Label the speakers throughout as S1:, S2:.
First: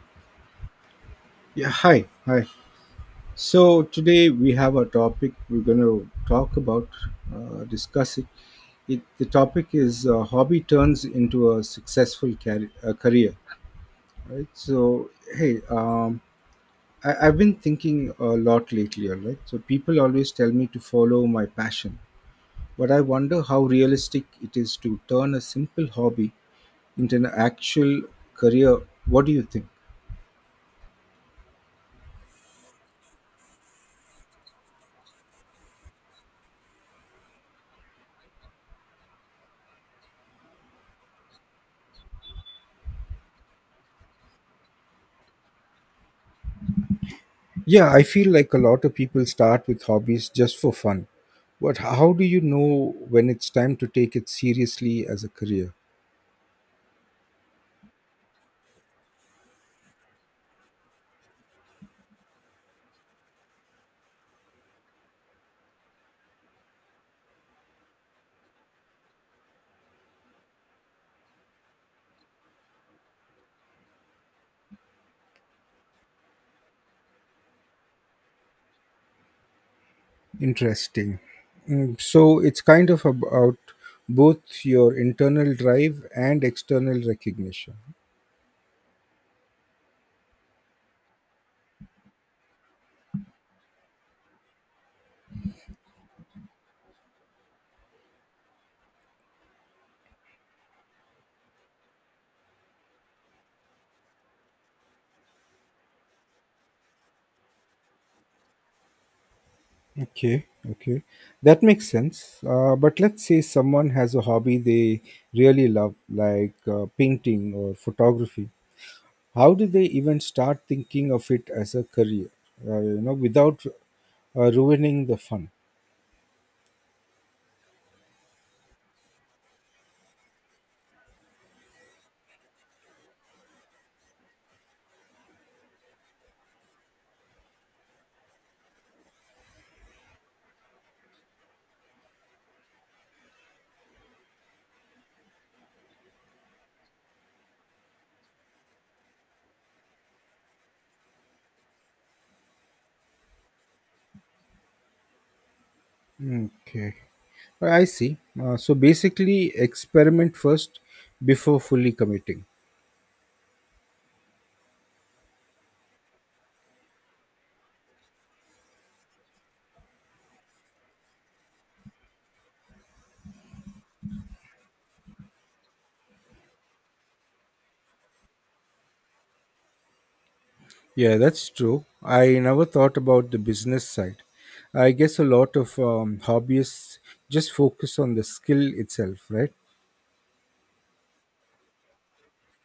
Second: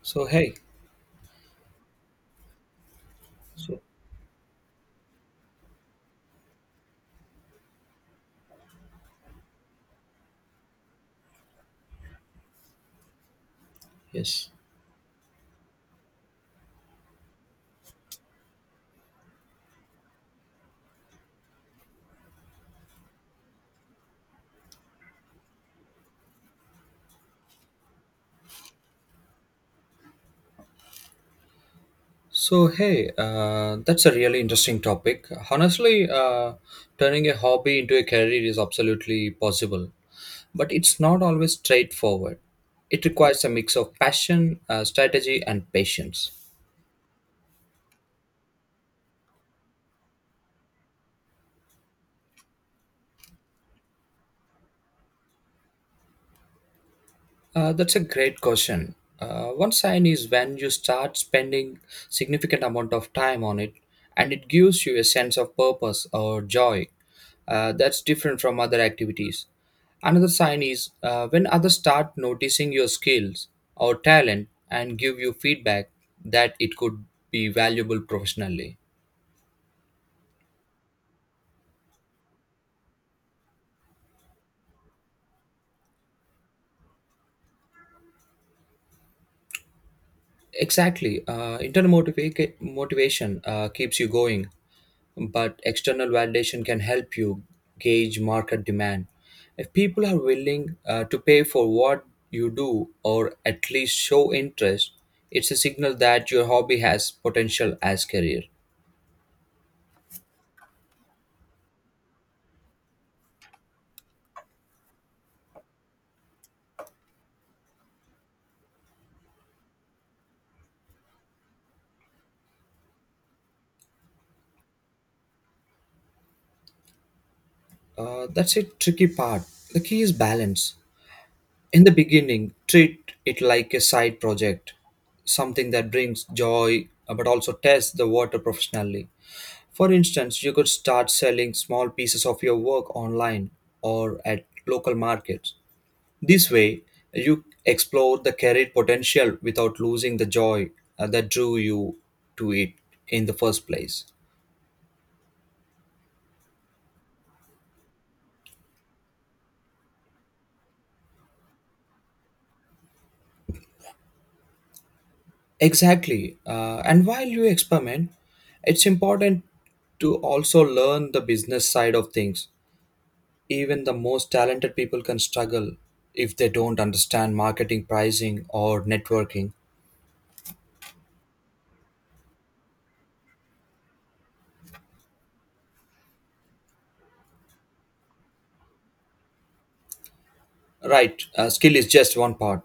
S1: So hey,
S2: Yeah, hi, hi.
S1: so
S2: So today we have a topic we're going to talk about, discuss it. The topic is hobby turns into a successful career, right?
S1: yes.
S2: So hey, I've been thinking a lot lately, all right? So people always tell me to follow my passion, but I wonder how realistic it is to turn a simple hobby into an actual career. What do you think?
S1: So hey, that's a really interesting topic. Honestly, turning a hobby into a career is absolutely possible, but it's not always straightforward. It requires a mix of passion, strategy, and patience.
S2: Yeah, I feel like a lot of people start with hobbies just for fun. But how do you know when it's time to take it seriously as a career?
S1: That's a great question. One sign is when you start spending significant amount of time on it, and it gives you a sense of purpose or joy. That's different from other activities. Another sign is when others start noticing your skills or talent and give you feedback that it could be valuable professionally.
S2: Interesting. So it's kind of about both your internal drive and external recognition.
S1: Exactly. Internal motivation keeps you going, but external validation can help you gauge market demand. If people are willing to pay for what you do or at least show interest, it's a signal that your hobby has potential as career.
S2: Okay, okay. That makes sense. But let's say someone has a hobby they really love, like painting or photography. How do they even start thinking of it as a career? You know, without ruining the fun.
S1: That's a tricky part. The key is balance. In the beginning, treat it like a side project, something that brings joy but also test the water professionally. For instance, you could start selling small pieces of your work online or at local markets. This way, you explore the carried potential without losing the joy that drew you to it in the first place.
S2: Okay, I see. So basically, experiment first before fully committing.
S1: Exactly. And while you experiment, it's important to also learn the business side of things. Even the most talented people can struggle if they don't understand marketing, pricing, or networking.
S2: Yeah, that's true. I never thought about the business side. I guess a lot of hobbyists just focus on the skill itself, right?
S1: Right, skill is just one part.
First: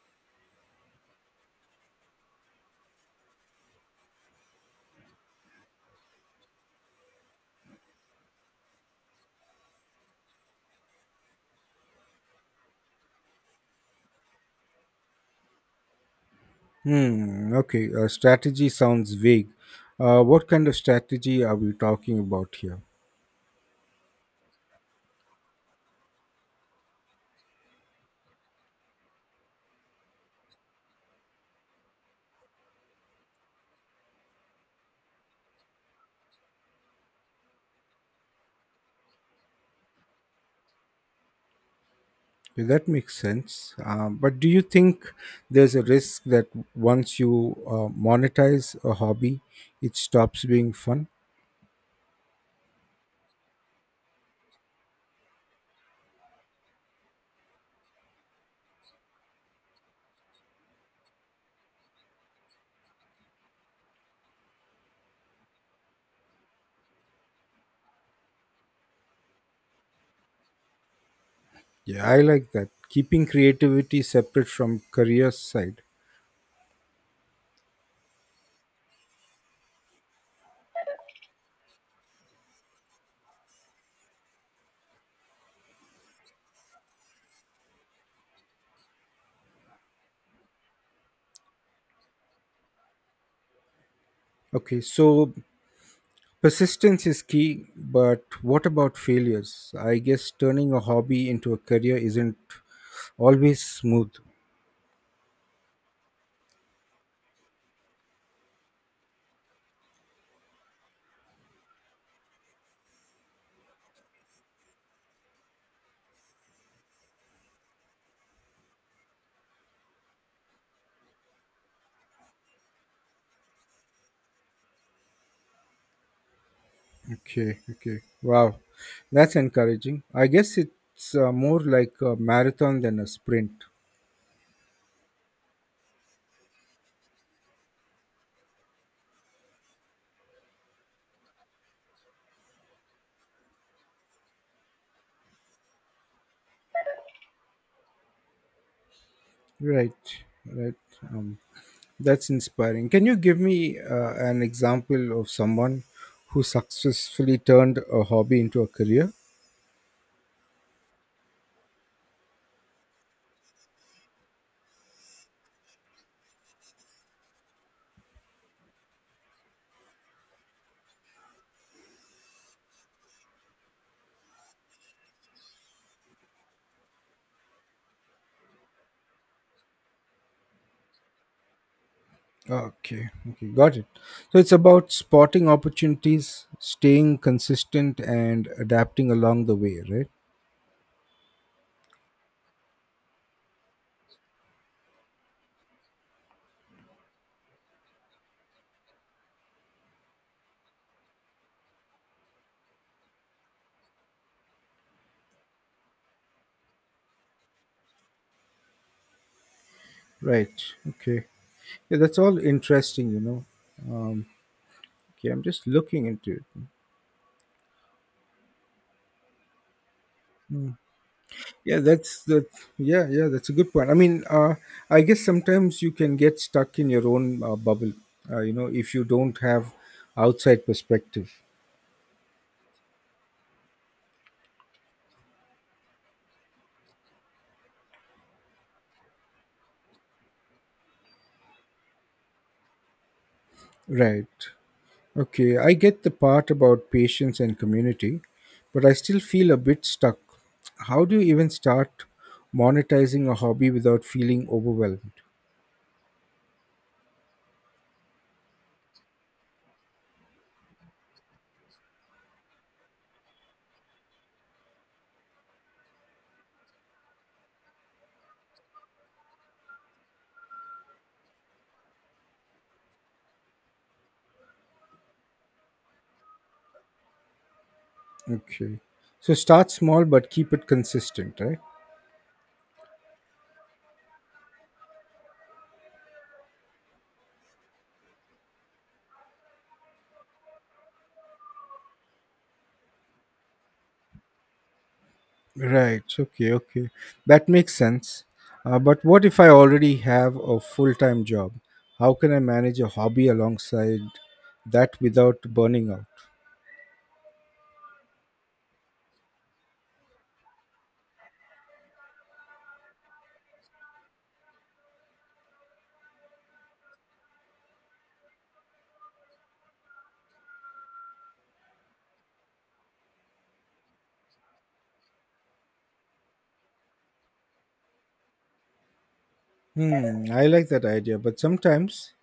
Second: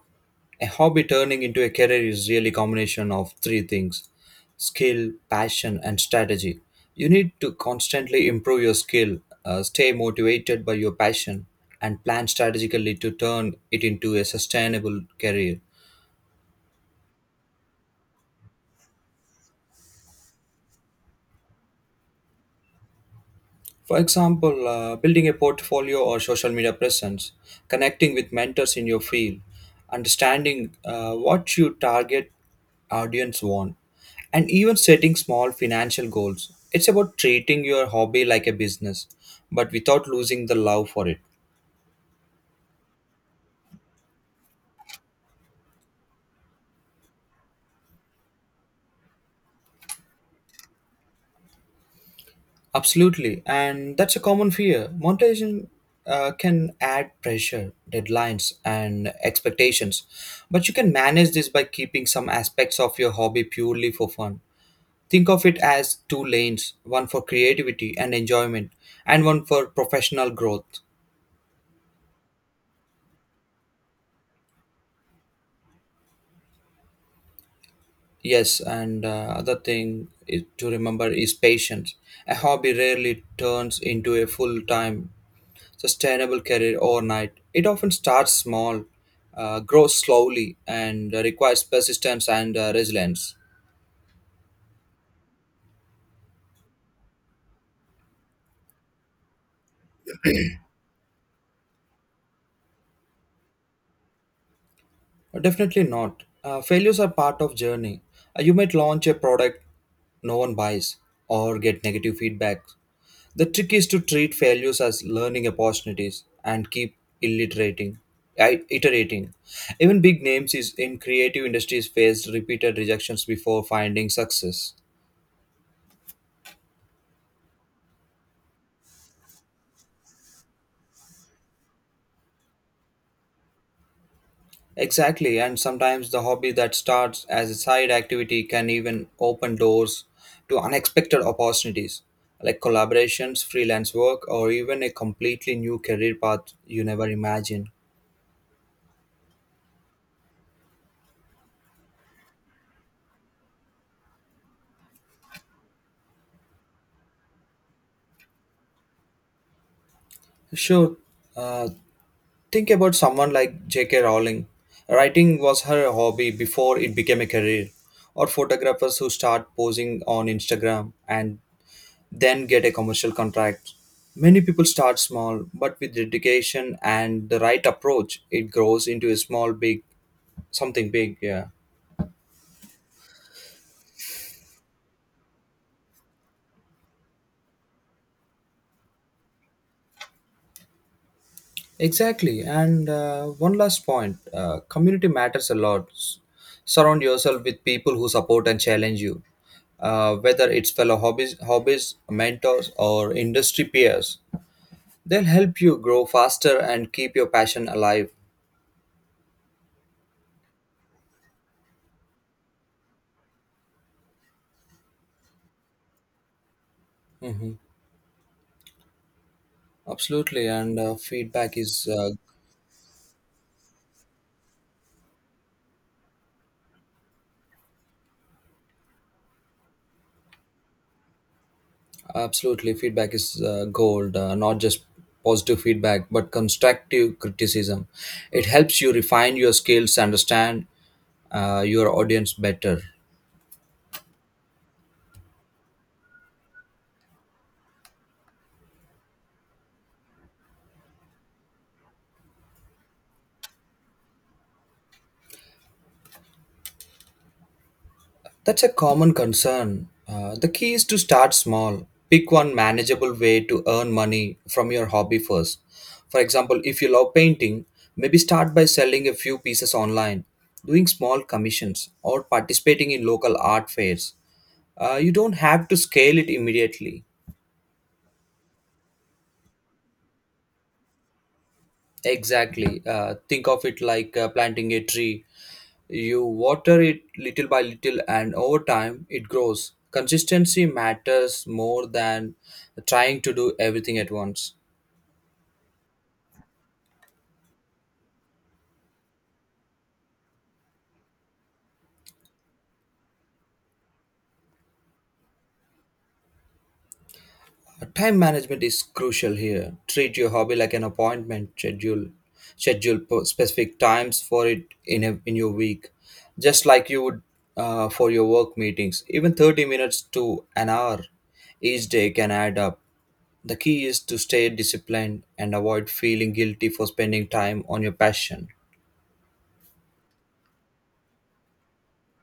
S1: A hobby turning into a career is really combination of three things: skill, passion, and strategy. You need to constantly improve your skill, stay motivated by your passion, and plan strategically to turn it into a sustainable career.
S2: Hmm. Okay. Strategy sounds vague. What kind of strategy are we talking about here?
S1: For example, building a portfolio or social media presence, connecting with mentors in your field, understanding what your target audience want, and even setting small financial goals. It's about treating your hobby like a business, but without losing the love for it.
S2: Yeah, that makes sense. But do you think there's a risk that once you monetize a hobby, it stops being fun?
S1: Absolutely, and that's a common fear. Monetization can add pressure, deadlines, and expectations, but you can manage this by keeping some aspects of your hobby purely for fun. Think of it as two lanes: one for creativity and enjoyment, and one for professional growth.
S2: Yeah, I like that. Keeping creativity separate from career side.
S1: Yes, and other thing is, to remember is patience. A hobby rarely turns into a full time, sustainable career overnight. It often starts small, grows slowly, and requires persistence and resilience.
S2: Okay, so persistence is key, but what about failures? I guess turning a hobby into a career isn't always smooth.
S1: Definitely not. Failures are part of journey. You might launch a product no one buys or get negative feedback. The trick is to treat failures as learning opportunities and keep illiterating, iterating. Even big names is in creative industries faced repeated rejections before finding success.
S2: Okay, okay. Wow, that's encouraging. I guess it's more like a marathon than a sprint.
S1: Exactly, and sometimes the hobby that starts as a side activity can even open doors to unexpected opportunities like collaborations, freelance work, or even a completely new career path you never imagined.
S2: Right, right. Um, that's inspiring. Can you give me an example of someone who successfully turned a hobby into a career?
S1: Sure, uh, think about someone like J.K. Rowling. Writing was her hobby before it became a career, or photographers who start posing on Instagram and then get a commercial contract. Many people start small, but with dedication and the right approach, it grows into a small, big, something big. Yeah,
S2: Okay, okay, got it. So it's about spotting opportunities, staying consistent, and adapting along the way, right?
S1: exactly. And one last point, community matters a lot. Surround yourself with people who support and challenge you, whether it's fellow mentors, or industry peers. They'll help you grow faster and keep your passion alive.
S2: Right, okay. Yeah, that's all interesting, Um, okay, I'm just looking into it.
S1: hmm Absolutely, and uh, feedback
S2: Yeah,
S1: is uh,
S2: that's that. Yeah, yeah, that's a good point. I mean, I guess sometimes you can get stuck in your own bubble, if you don't have outside perspective.
S1: Absolutely, feedback is gold. Not just positive feedback, but constructive criticism. It helps you refine your skills, understand your audience better.
S2: Right. Okay, I get the part about patience and community, but I still feel a bit stuck. How do you even start monetizing a hobby without feeling overwhelmed?
S1: That's a common concern. The key is to start small. Pick one manageable way to earn money from your hobby first. For example, if you love painting, maybe start by selling a few pieces online, doing small commissions, or participating in local art fairs. You don't have to scale it immediately.
S2: Okay. So start small, but keep it consistent, right?
S1: Exactly. Think of it like planting a tree. You water it little by little, and over time, it grows. Consistency matters more than trying to do everything at once.
S2: Right. Okay. Okay. That makes sense. But what if I already have a full time job? How can I manage a hobby alongside that without burning out?
S1: Time management is crucial here. Treat your hobby like an appointment schedule. Schedule specific times for it in your week, just like you would for your work meetings. Even 30 minutes to an hour each day can add up. The key is to stay disciplined and avoid feeling guilty for spending time on your passion.
S2: Hmm. I like that idea. But sometimes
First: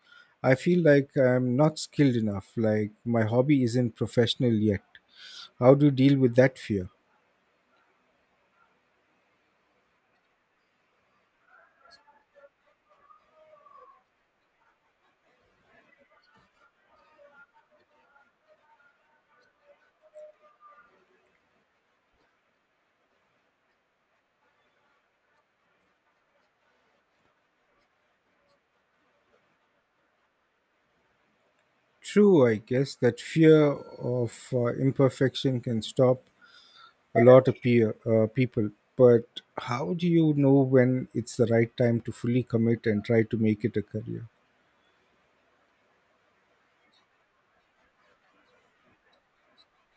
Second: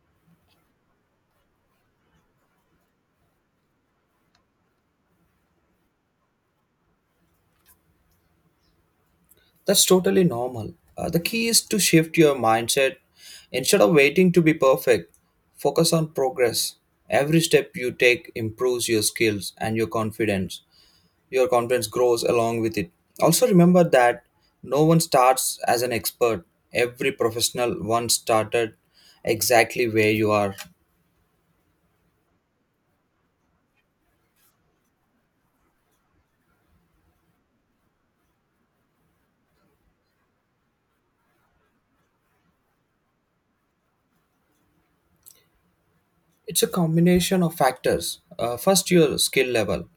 S2: I feel like I'm not skilled enough, like my hobby isn't professional yet. How do you deal with that fear?
S1: That's totally normal. The key is to shift your mindset. Instead of waiting to be perfect, focus on progress. Every step you take improves your skills and your confidence. Your confidence grows along with it. Also, remember that no one starts as an expert. Every professional once started exactly where you are.
S2: True, I guess that fear of imperfection can stop a lot of people, but how do you know when it's the right time to fully commit and try to make it a career?
S1: It's a combination of factors. First, your skill level:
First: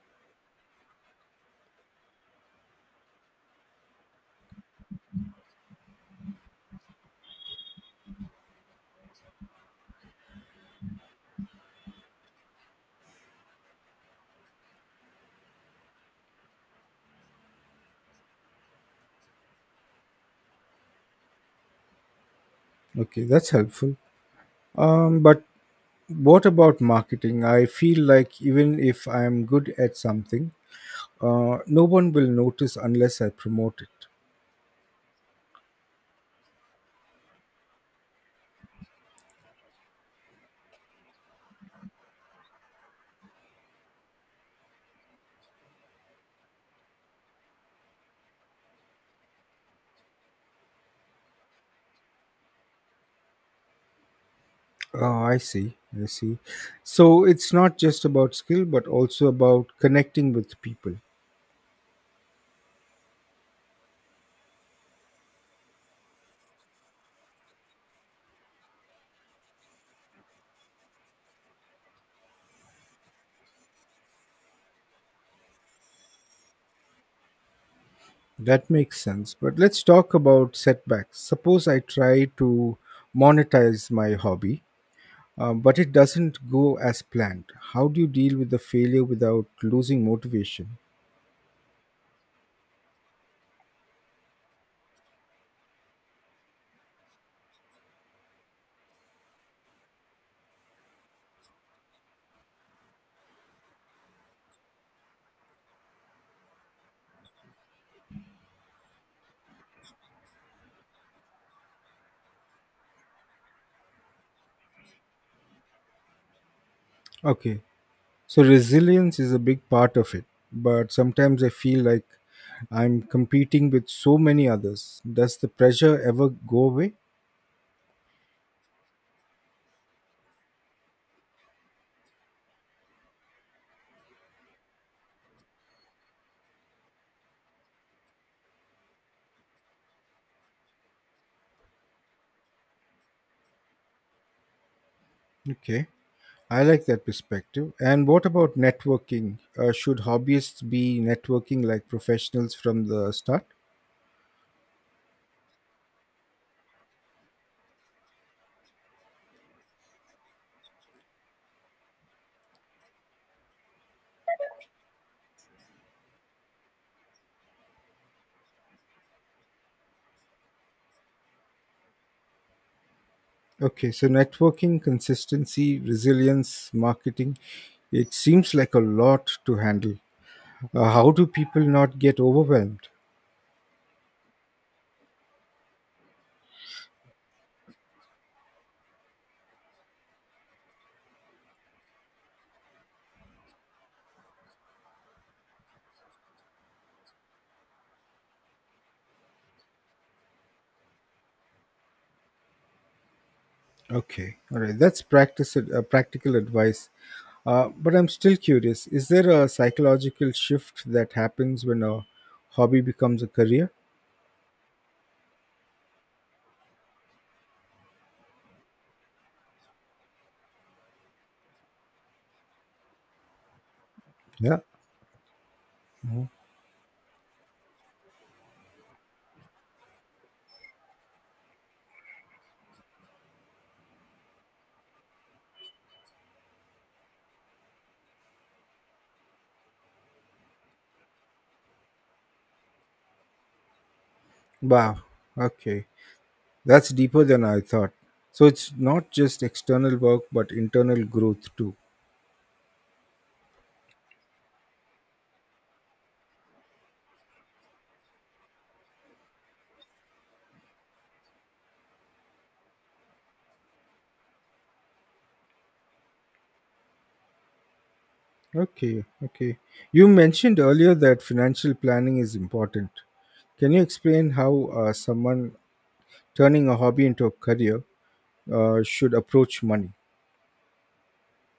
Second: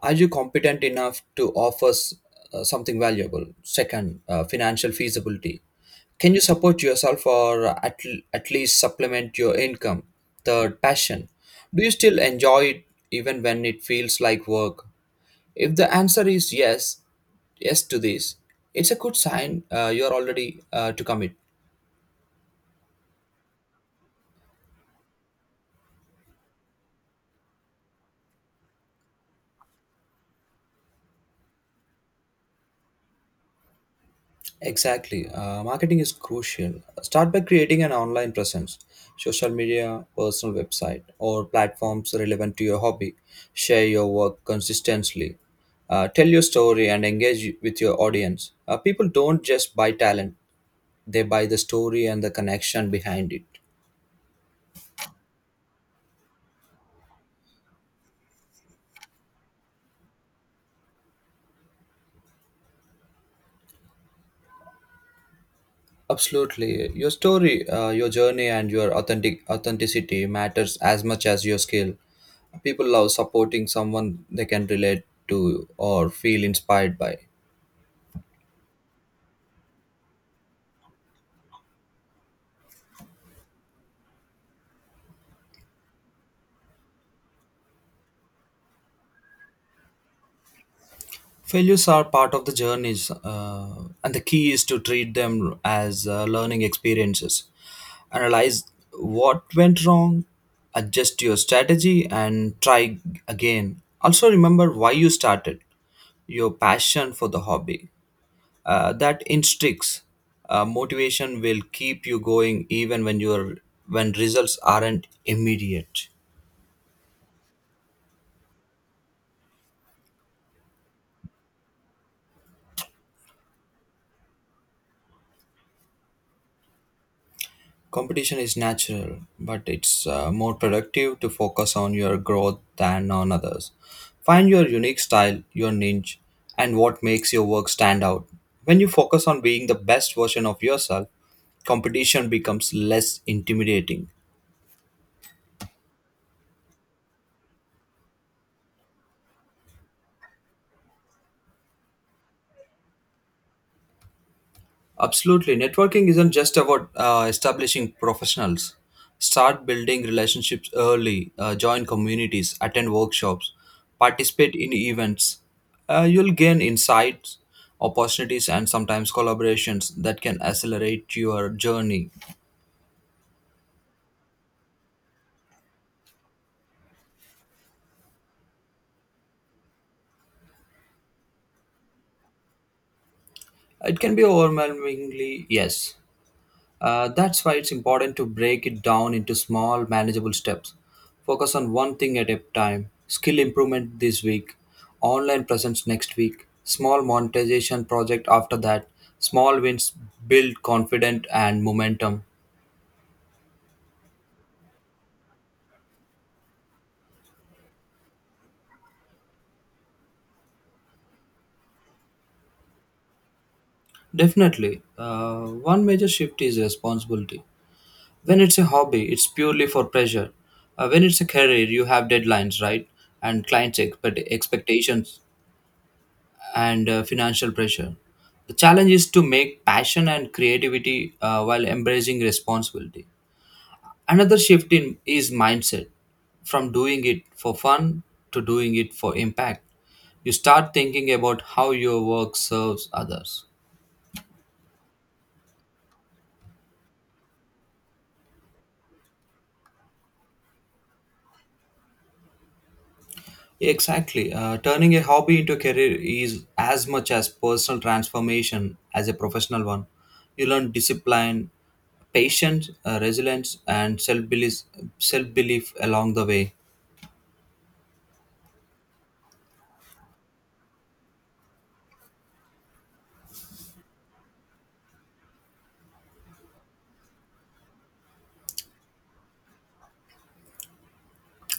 S1: are you competent enough to offer something valuable? Second, financial feasibility: can you support yourself, or at least supplement your income? Third, passion: do you still enjoy it even when it feels like work? If the answer is yes to this, it's a good sign you are already to commit.
S2: Okay, that's helpful. But what about marketing? I feel like even if I'm good at something, no one will notice unless I promote it.
S1: Exactly. Marketing is crucial. Start by creating an online presence, social media, personal website, or platforms relevant to your hobby. Share your work consistently. Tell your story and engage with your audience. People don't just buy talent, they buy the story and the connection behind it.
S2: Oh, I see. I see. So it's not just about skill, but also about connecting with people.
S1: Absolutely. Your story, your journey, and your authenticity matters as much as your skill. People love supporting someone they can relate to or feel inspired by.
S2: That makes sense. But let's talk about setbacks. Suppose I try to monetize my hobby, but it doesn't go as planned. How do you deal with the failure without losing motivation?
S1: Failures are part of the journeys, and the key is to treat them as learning experiences. Analyze what went wrong, adjust your strategy, and try again. Also, remember why you started, your passion for the hobby, that instincts motivation will keep you going, even when results aren't immediate.
S2: Okay, so resilience is a big part of it, but sometimes I feel like I'm competing with so many others. Does the pressure ever go away?
S1: Competition is natural, but it's more productive to focus on your growth than on others. Find your unique style, your niche, and what makes your work stand out. When you focus on being the best version of yourself, competition becomes less intimidating.
S2: Okay, I like that perspective. And what about networking? Should hobbyists be networking like professionals from the start?
S1: Absolutely. Networking isn't just about establishing professionals. Start building relationships early, join communities, attend workshops, participate in events. You'll gain insights, opportunities, and sometimes collaborations that can accelerate your journey.
S2: Okay, so networking, consistency, resilience, marketing, it seems like a lot to handle. How do people not get overwhelmed?
S1: It can be overwhelmingly, yes. That's why it's important to break it down into small, manageable steps. Focus on one thing at a time: skill improvement this week, online presence next week, small monetization project after that. Small wins build confidence and momentum.
S2: Okay, all right, that's practical advice. But I'm still curious, is there a psychological shift that happens when a hobby becomes a career?
S1: Definitely. One major shift is responsibility. When it's a hobby, it's purely for pleasure. When it's a career, you have deadlines, right? And clients' expect-
S2: Yeah.
S1: expectations and financial pressure. The challenge is to make passion and creativity while embracing responsibility. Another shift in is mindset, from doing it for fun to doing it for impact. You start thinking about how your work serves others.
S2: Wow, okay, that's deeper than I thought. So it's not just external work, but internal growth too.
S1: Exactly. Turning a hobby into a career is as much as personal transformation as a professional one. You learn discipline, patience, resilience, and self belief along the way.
S2: Okay, okay. You mentioned earlier that financial planning is important. Can you explain how someone turning a hobby into a career should approach money?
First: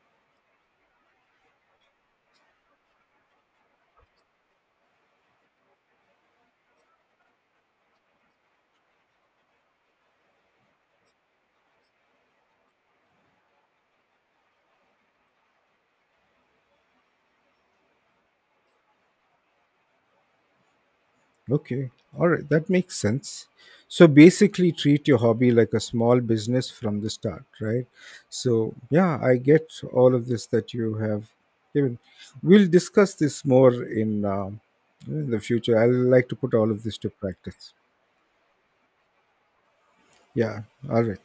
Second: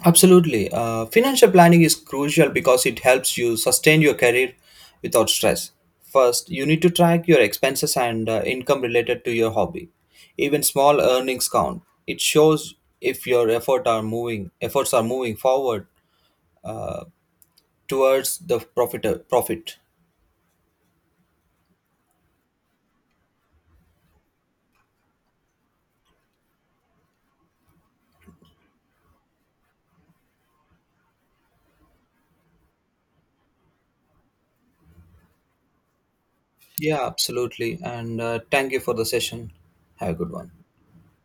S1: Absolutely. Financial planning is crucial because it helps you sustain your career without stress. First, you need to track your expenses and income related to your hobby. Even small earnings count. It shows if your efforts are moving forward towards the profit.
S2: Okay, all right, that makes sense. So basically, treat your hobby like a small business from the start, right? So, yeah, I get all of this that you have given. We'll discuss this more in the future. I'd like to put all of this
S1: Yeah,
S2: to practice.
S1: absolutely. And thank you for the session. Have a good one.
S2: Yeah, all right.